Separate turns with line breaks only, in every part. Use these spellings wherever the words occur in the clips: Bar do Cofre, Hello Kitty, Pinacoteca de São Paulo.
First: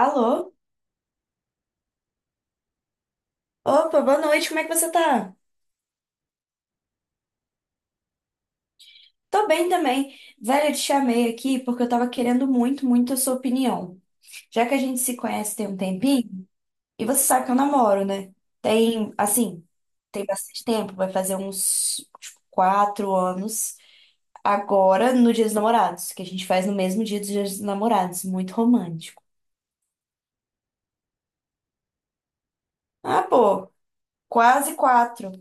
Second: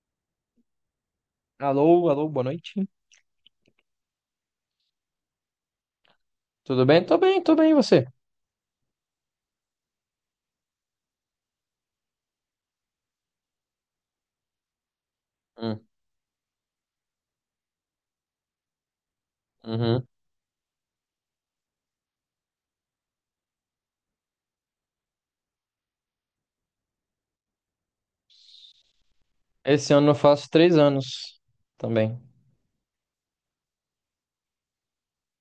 Alô?
Alô, alô, boa noite.
Opa, boa noite, como é que você tá?
Tudo bem? Tô bem, e você?
Tô bem também. Velho, eu te chamei aqui porque eu tava querendo muito, muito a sua opinião. Já que a gente se conhece tem um
Hum,
tempinho, e você sabe que eu namoro, né? Tem, assim,
uhum.
tem bastante tempo, vai fazer uns, tipo, quatro anos. Agora, no Dia dos Namorados, que a gente faz no mesmo dia dos Dias dos Namorados, muito romântico.
Esse ano eu faço três anos também.
Ah, pô, quase quatro.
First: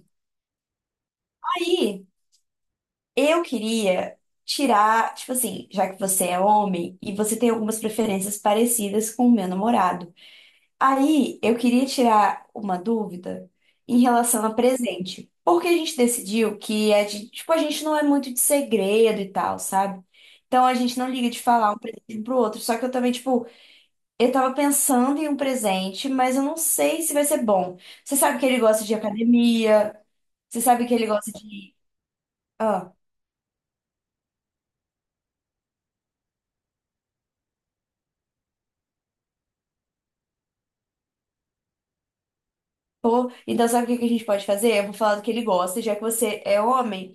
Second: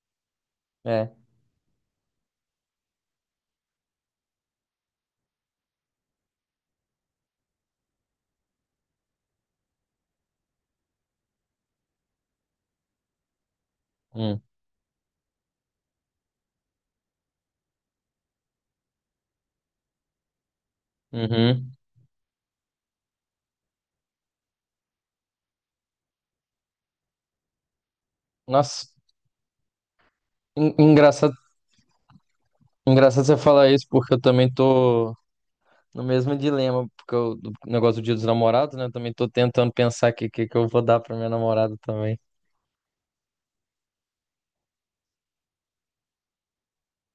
É.
Aí. Eu queria tirar, tipo assim, já que você é homem e você tem algumas preferências parecidas com o meu namorado. Aí eu queria tirar uma dúvida em
Hum,
relação a presente. Porque a gente decidiu que a gente, tipo, a gente não é muito de segredo e tal, sabe? Então a gente não liga de
uhum.
falar um presente um pro outro. Só que eu também, tipo, eu tava pensando em um presente, mas eu não sei se vai ser bom. Você sabe que ele gosta
Nossa,
de academia, você sabe que ele gosta
engraçado,
de.
engraçado você falar isso, porque eu também tô no mesmo dilema, porque eu, do negócio do Dia dos Namorados, né? Eu também tô tentando pensar aqui o que, que eu vou dar pra minha namorada também.
Pô, então sabe o que que a gente pode fazer? Eu vou falar do que ele gosta, já que você é homem,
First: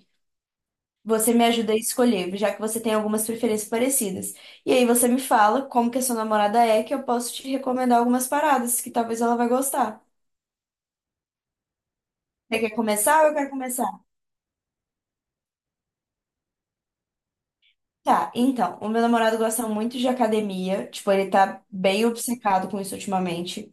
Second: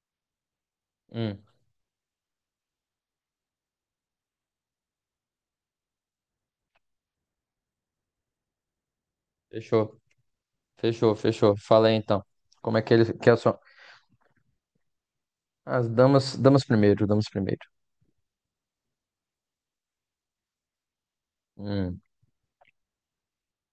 você
Hum,
me ajuda a escolher, já que você tem algumas preferências parecidas. E aí você me fala como que a sua namorada é, que eu posso te recomendar algumas paradas que talvez ela vai
fechou,
gostar.
fechou. Fala aí então.
Você quer
Como é que ele
começar ou
que é
eu
a
quero
sua...
começar?
As damas, damas primeiro, damas primeiro.
Tá, então, o meu namorado gosta muito de academia, tipo, ele tá
Hum,
bem obcecado com isso ultimamente.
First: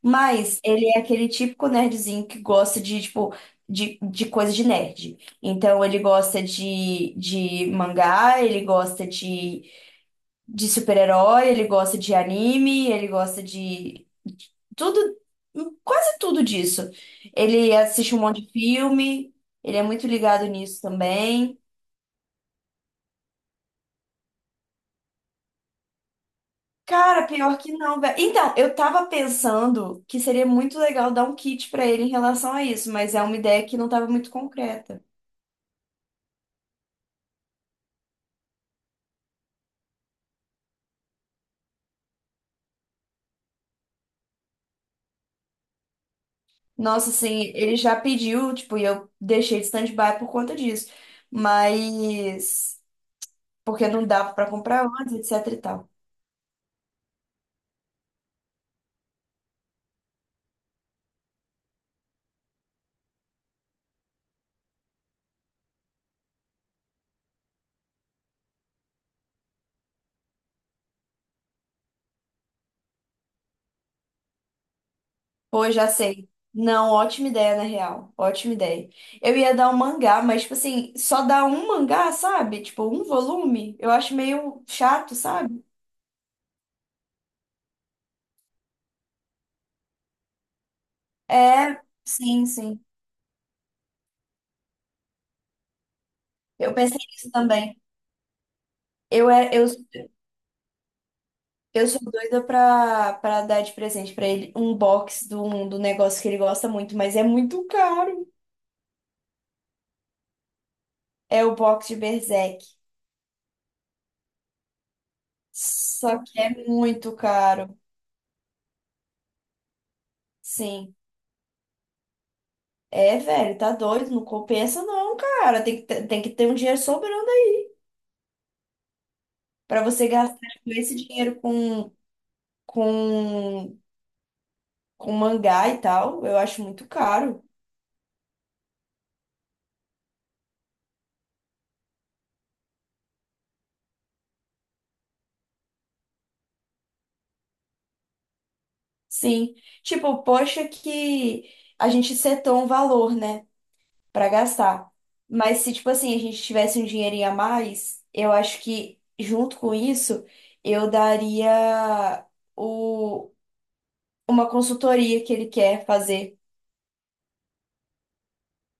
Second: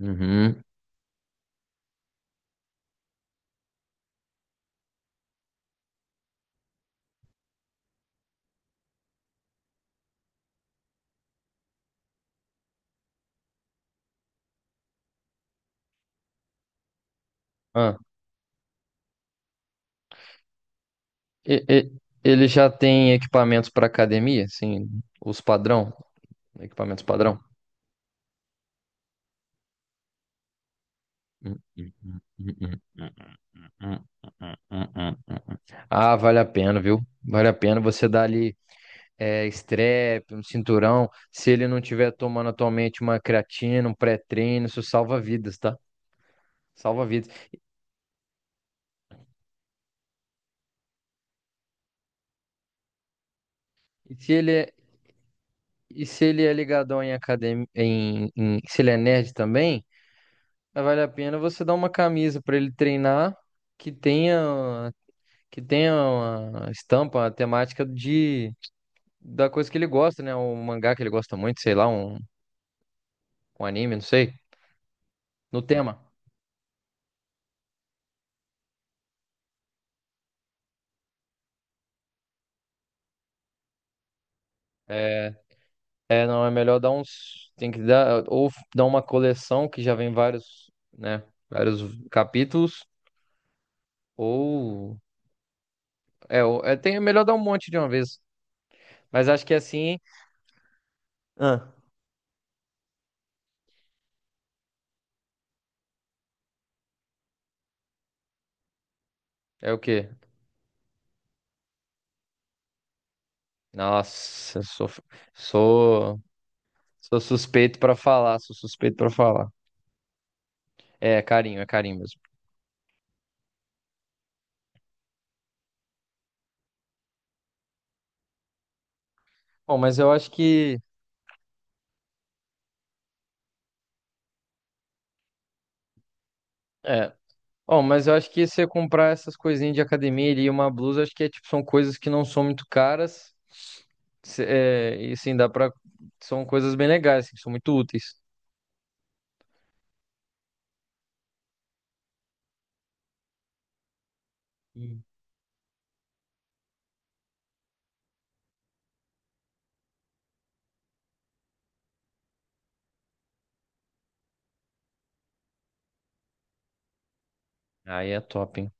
Mas ele é aquele típico nerdzinho que gosta de, tipo, de coisa de nerd. Então ele gosta de mangá, ele gosta de super-herói, ele gosta de anime, ele gosta de tudo, quase tudo disso. Ele
Ah,
assiste um monte de filme, ele é muito ligado nisso também.
E- e- ele já tem equipamentos para academia, assim, os padrão, equipamentos
Cara,
padrão.
pior que não, velho. Então, eu tava pensando que seria muito legal dar um kit pra ele em relação a isso, mas é uma ideia que não tava muito concreta.
Ah, vale a pena, viu? Vale a pena você dar ali é, strep, um cinturão. Se ele não tiver tomando atualmente uma creatina, um pré-treino, isso salva vidas, tá? Salva
Nossa,
vidas.
assim, ele já pediu, tipo, e eu deixei de stand-by por conta disso. Mas porque não
E
dava
se
pra
ele é,
comprar antes, etc e tal.
e se ele é ligadão em academia, se ele é nerd também, vale a pena você dar uma camisa para ele treinar que tenha que tenha uma estampa, uma temática de da coisa que ele gosta, né? Um mangá que ele gosta muito, sei lá, um anime, não sei, no
Pô, já
tema.
sei. Não, ótima ideia, na real. Ótima ideia. Eu ia dar um mangá, mas, tipo assim, só dar um mangá, sabe? Tipo, um volume, eu acho meio chato,
É,
sabe?
é, não é melhor dar uns, tem que dar ou dar uma coleção que já vem vários, né,
É,
vários
sim, sim.
capítulos ou ou-
Eu
é tem
pensei
é melhor
nisso
dar um monte de
também.
uma vez. Mas
Eu,
acho
é,
que assim. Ah,
eu sou doida pra, dar de presente pra ele um box do negócio que ele gosta muito, mas é muito caro.
é o quê?
É o box de Berserk.
Nossa, eu sou
Só que é muito
sou
caro.
suspeito pra falar, sou suspeito pra falar.
Sim.
É, é carinho mesmo.
É, velho, tá doido, não compensa não, cara. Tem que, tem que ter um dinheiro sobrando aí
Bom,
pra
mas
você
eu acho
gastar com
que
esse dinheiro com, com mangá e tal. Eu acho muito
é.
caro.
Ó, mas eu acho que se você comprar essas coisinhas de academia ali e uma blusa, acho que é, tipo, são coisas que não são muito caras. É, e sim, dá pra. São coisas bem legais, assim, são muito úteis.
Sim. Tipo, poxa que a gente setou um valor, né? Pra gastar.
Hum.
Mas se, tipo assim, a gente tivesse um dinheirinho a mais, eu acho que junto com isso, eu daria o, uma consultoria que ele quer fazer.
Aí é top, hein?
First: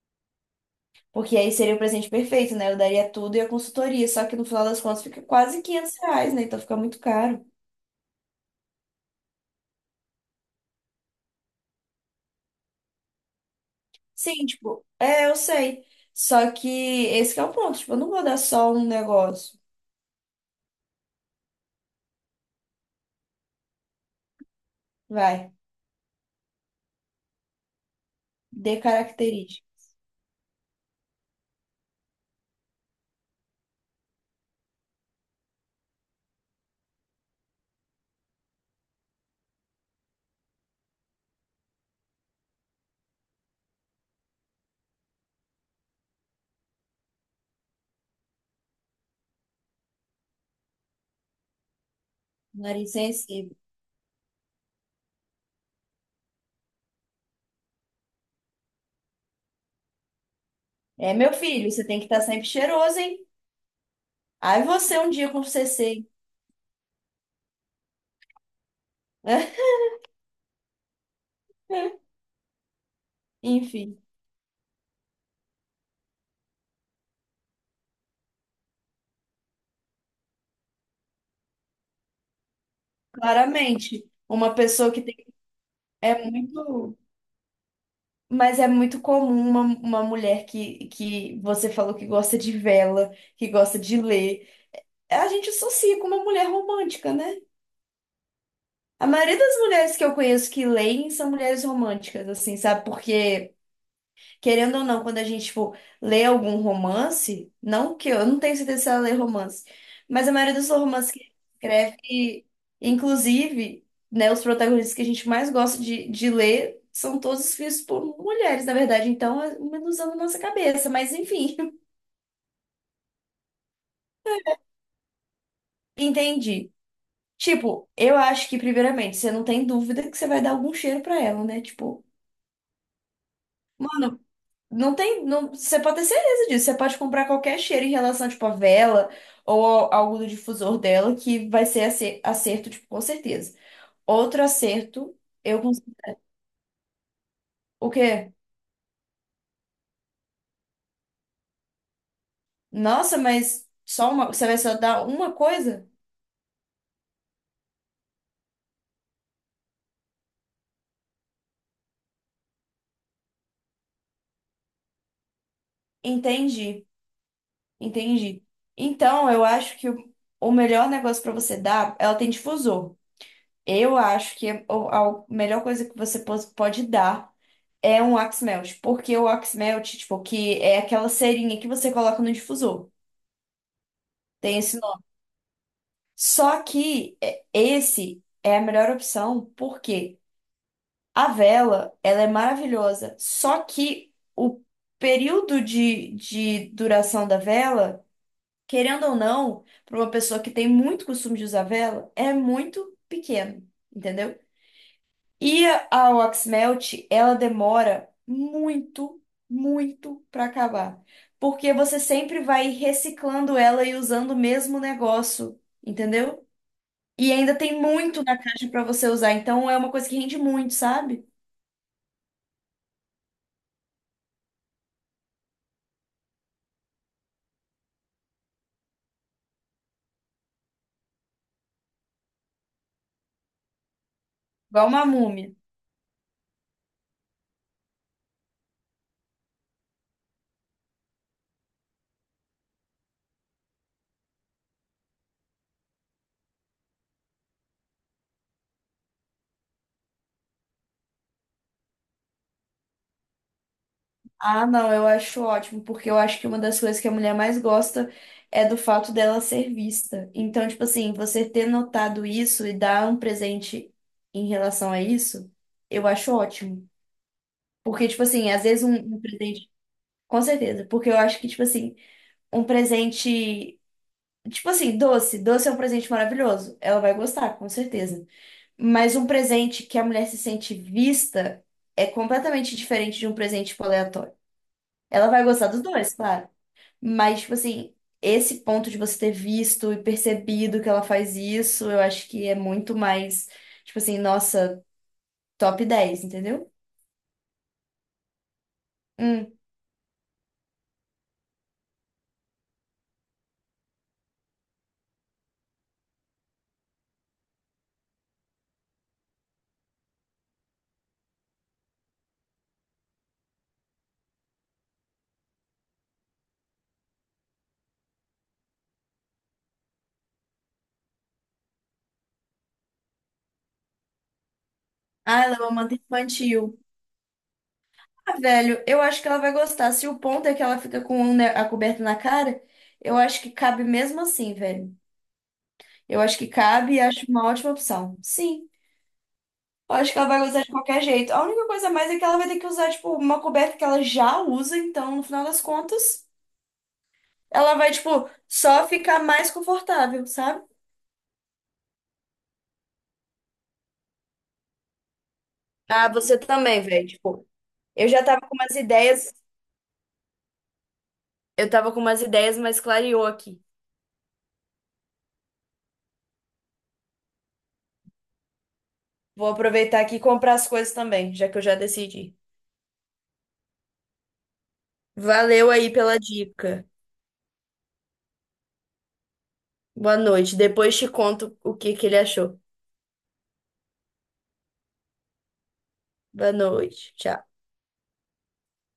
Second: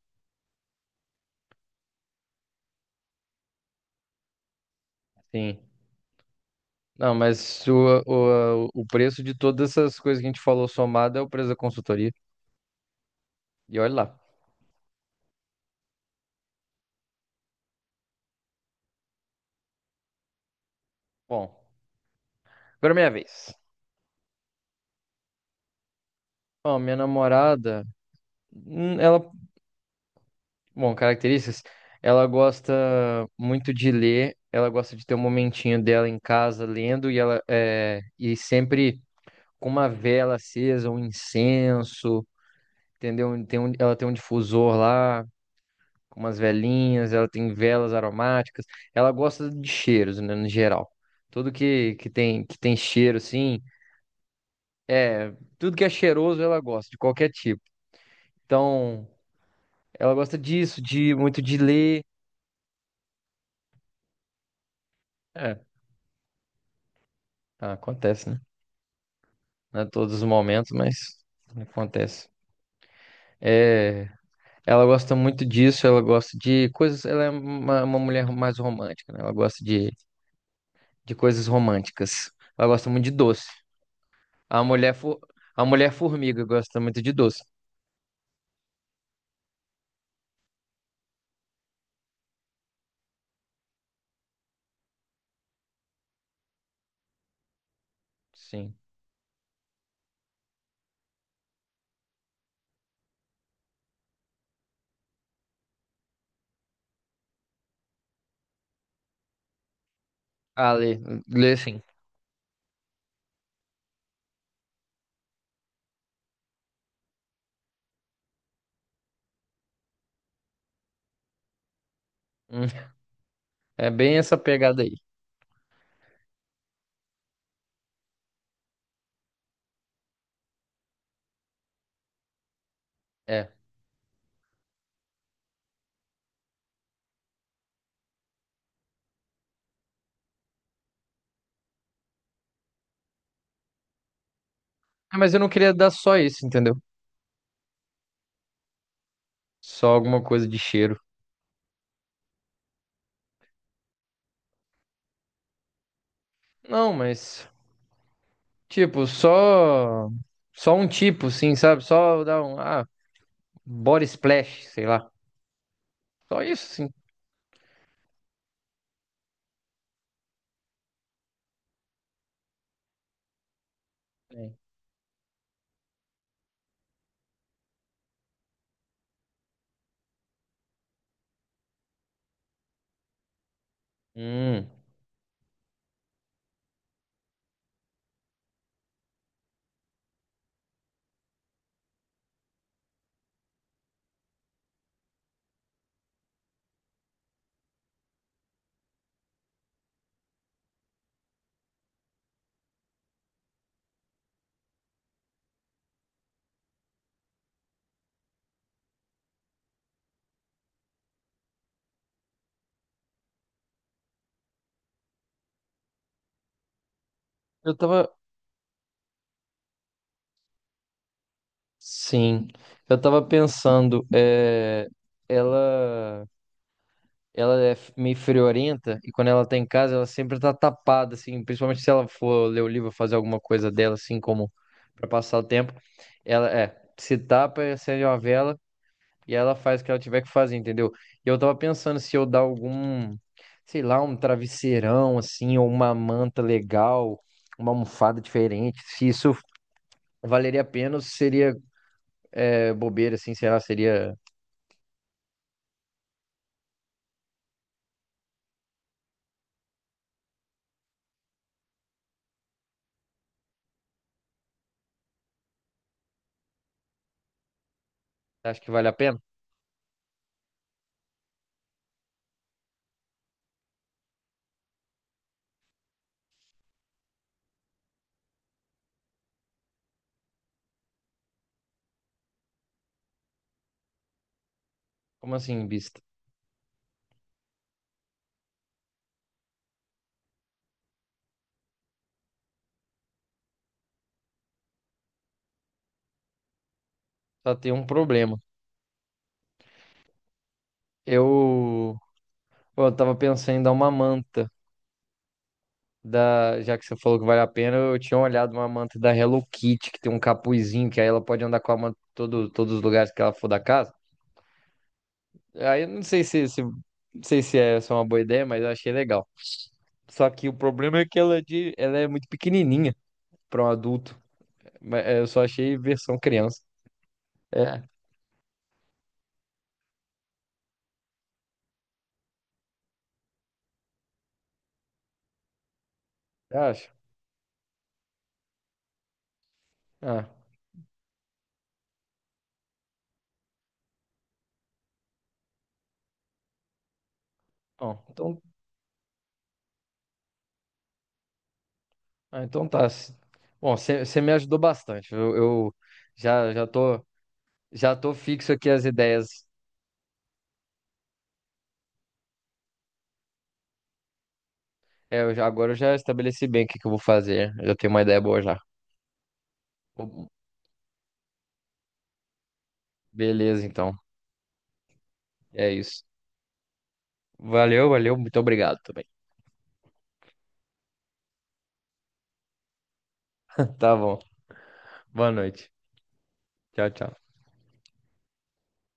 Porque aí seria o presente perfeito, né? Eu daria tudo e a consultoria. Só que no final das contas fica
Sim.
quase 500 reais, né? Então fica muito
Não,
caro.
mas o preço de todas essas coisas que a gente falou somado é o preço da consultoria. E olha lá.
Sim, tipo, é, eu sei. Só que esse que é o ponto. Tipo, eu não vou dar só um negócio.
Bom, agora é minha vez.
Vai,
Ó, minha namorada,
dê
ela...
característica.
Bom, características. Ela gosta muito de ler, ela gosta de ter um momentinho dela em casa lendo e ela é, e sempre com uma vela acesa, um incenso, entendeu? Tem um, ela tem um difusor lá, com umas velinhas, ela tem velas aromáticas. Ela gosta de cheiros, né, no geral. Tudo que, que tem
Nariz
cheiro
sensível.
assim, é, tudo que é cheiroso ela gosta, de qualquer tipo. Então, ela gosta disso,
É,
de
meu
muito de
filho, você tem
ler.
que estar sempre cheiroso, hein? Aí você um dia com
É,
CC,
ah, acontece, né?
né?
Não é todos os momentos, mas acontece.
Enfim,
É, ela gosta muito disso, ela gosta de coisas. Ela é uma mulher mais romântica, né? Ela gosta de coisas românticas. Ela gosta muito de doce.
claramente, uma
A
pessoa
mulher,
que tem,
fo- a mulher
é
formiga gosta
muito,
muito de doce.
mas é muito comum uma mulher que você falou que gosta de vela, que gosta de ler. A gente associa com uma mulher romântica, né?
Sim.
A maioria das mulheres que eu conheço que leem são mulheres românticas, assim, sabe? Porque querendo ou não, quando a gente, tipo, lê algum romance, não que eu, não tenho certeza se ela lê romance, mas a maioria dos
Ah, lê,
romances que
lê sim.
ela escreve, inclusive, né, os protagonistas que a gente mais gosta de ler são todos escritos por mulheres, na verdade, então é uma ilusão na nossa cabeça, mas enfim,
Hum, é bem essa pegada aí.
entendi. Tipo, eu acho que, primeiramente, você não tem dúvida que você vai dar algum cheiro pra ela, né? Tipo,
É.
não tem, não, você pode ter certeza disso. Você pode comprar qualquer cheiro em relação, tipo, a vela ou algo do difusor dela que vai ser acerto, tipo, com certeza. Outro
Ah,
acerto,
mas eu não
eu
queria
cons-
dar só isso, entendeu?
o quê?
Só alguma coisa de cheiro.
Nossa, mas só uma, você vai só dar uma coisa?
Não, mas, tipo, só. Só um tipo, sim, sabe? Só dar um. Ah, Body Splash, sei lá. Só isso,
Entendi,
sim.
entendi. Então, eu acho que o melhor negócio pra você dar, ela tem difusor. Eu acho que
É.
a melhor coisa que você pode dar é um wax melt, porque o wax melt, tipo, que é aquela cerinha que você coloca no difusor. Tem
Hum,
esse nome. Só que é, esse é a melhor opção, porque a vela, ela é maravilhosa, só que o período de duração da vela, querendo ou não, para uma pessoa que tem muito costume de usar vela, é muito pequeno, entendeu? E a Waxmelt, ela demora muito, muito para acabar. Porque você sempre vai reciclando ela e usando o mesmo negócio, entendeu? E ainda
eu
tem
tava.
muito na caixa para você usar, então é uma coisa que rende muito, sabe?
Sim, eu tava pensando, é, ela, meio friorenta e quando ela tá em casa ela sempre tá tapada, assim, principalmente se ela for ler o livro, fazer alguma coisa dela, assim, como
Igual uma
pra passar o
múmia.
tempo, ela é, se tapa, acende uma vela. E ela faz o que ela tiver que fazer, entendeu? E eu tava pensando se eu dar algum, sei lá, um travesseirão, assim, ou uma manta legal, uma almofada diferente. Se isso valeria a pena ou se seria é, bobeira, assim, sei lá, seria.
Ah, não, eu acho ótimo, porque eu acho que uma das coisas que a mulher mais gosta é do fato dela ser vista. Então, tipo assim, você ter notado isso e dar um presente em relação a isso, eu acho ótimo. Porque, tipo assim,
Acho
às
que
vezes
vale a pena?
um presente. Com certeza. Porque eu acho que, tipo assim, um presente. Tipo assim, doce. Doce é um presente maravilhoso. Ela vai gostar, com certeza. Mas um presente que a mulher se sente vista é completamente diferente de um presente, tipo, aleatório. Ela
Como
vai gostar
assim,
dos
bista?
dois, claro. Mas, tipo assim, esse ponto de você ter visto e percebido que ela faz isso, eu acho que é muito mais, tipo assim, nossa, top 10 entendeu?
Só tem um problema.
Hum.
Eu, pô, eu tava pensando em dar uma manta. Da, já que você falou que vale a pena, eu tinha olhado uma manta da Hello Kitty, que tem um capuzinho, que aí ela pode andar com a manta em todo, todos os lugares que ela for da casa. Aí eu não sei se, se, não sei se é só uma boa ideia, mas eu achei legal. Só que o problema é que ela é, de, ela é muito pequenininha para um adulto. Mas, é, eu só
Ah, ela é uma
achei
amante
versão criança.
infantil.
É,
Ah, velho, eu acho que ela vai gostar. Se o ponto é que ela fica com um, né, a coberta na cara, eu acho que cabe mesmo assim, velho. Eu acho que
eu acho.
cabe e acho uma ótima opção. Sim, eu acho que
Ah,
ela vai gostar de qualquer jeito. A única coisa a mais é que ela vai ter que usar, tipo, uma coberta que ela já usa, então, no final das contas, ela vai,
bom,
tipo,
então,
só ficar mais confortável, sabe?
ah, então tá. Bom, você me ajudou bastante. Eu
Ah, você
já, já
também,
tô,
velho. Tipo,
já
eu
tô
já tava
fixo
com
aqui
umas
as
ideias,
ideias.
mas clareou aqui.
É, agora eu já estabeleci bem o que eu vou fazer. Eu já tenho uma ideia boa já.
Vou aproveitar aqui e comprar as coisas também, já que eu já decidi.
Beleza, então. É
Valeu aí
isso.
pela dica.
Valeu, valeu. Muito obrigado também.
Boa noite. Depois te conto o que que ele achou.
Tá bom. Boa noite.
Boa
Tchau,
noite.
tchau.
Tchau.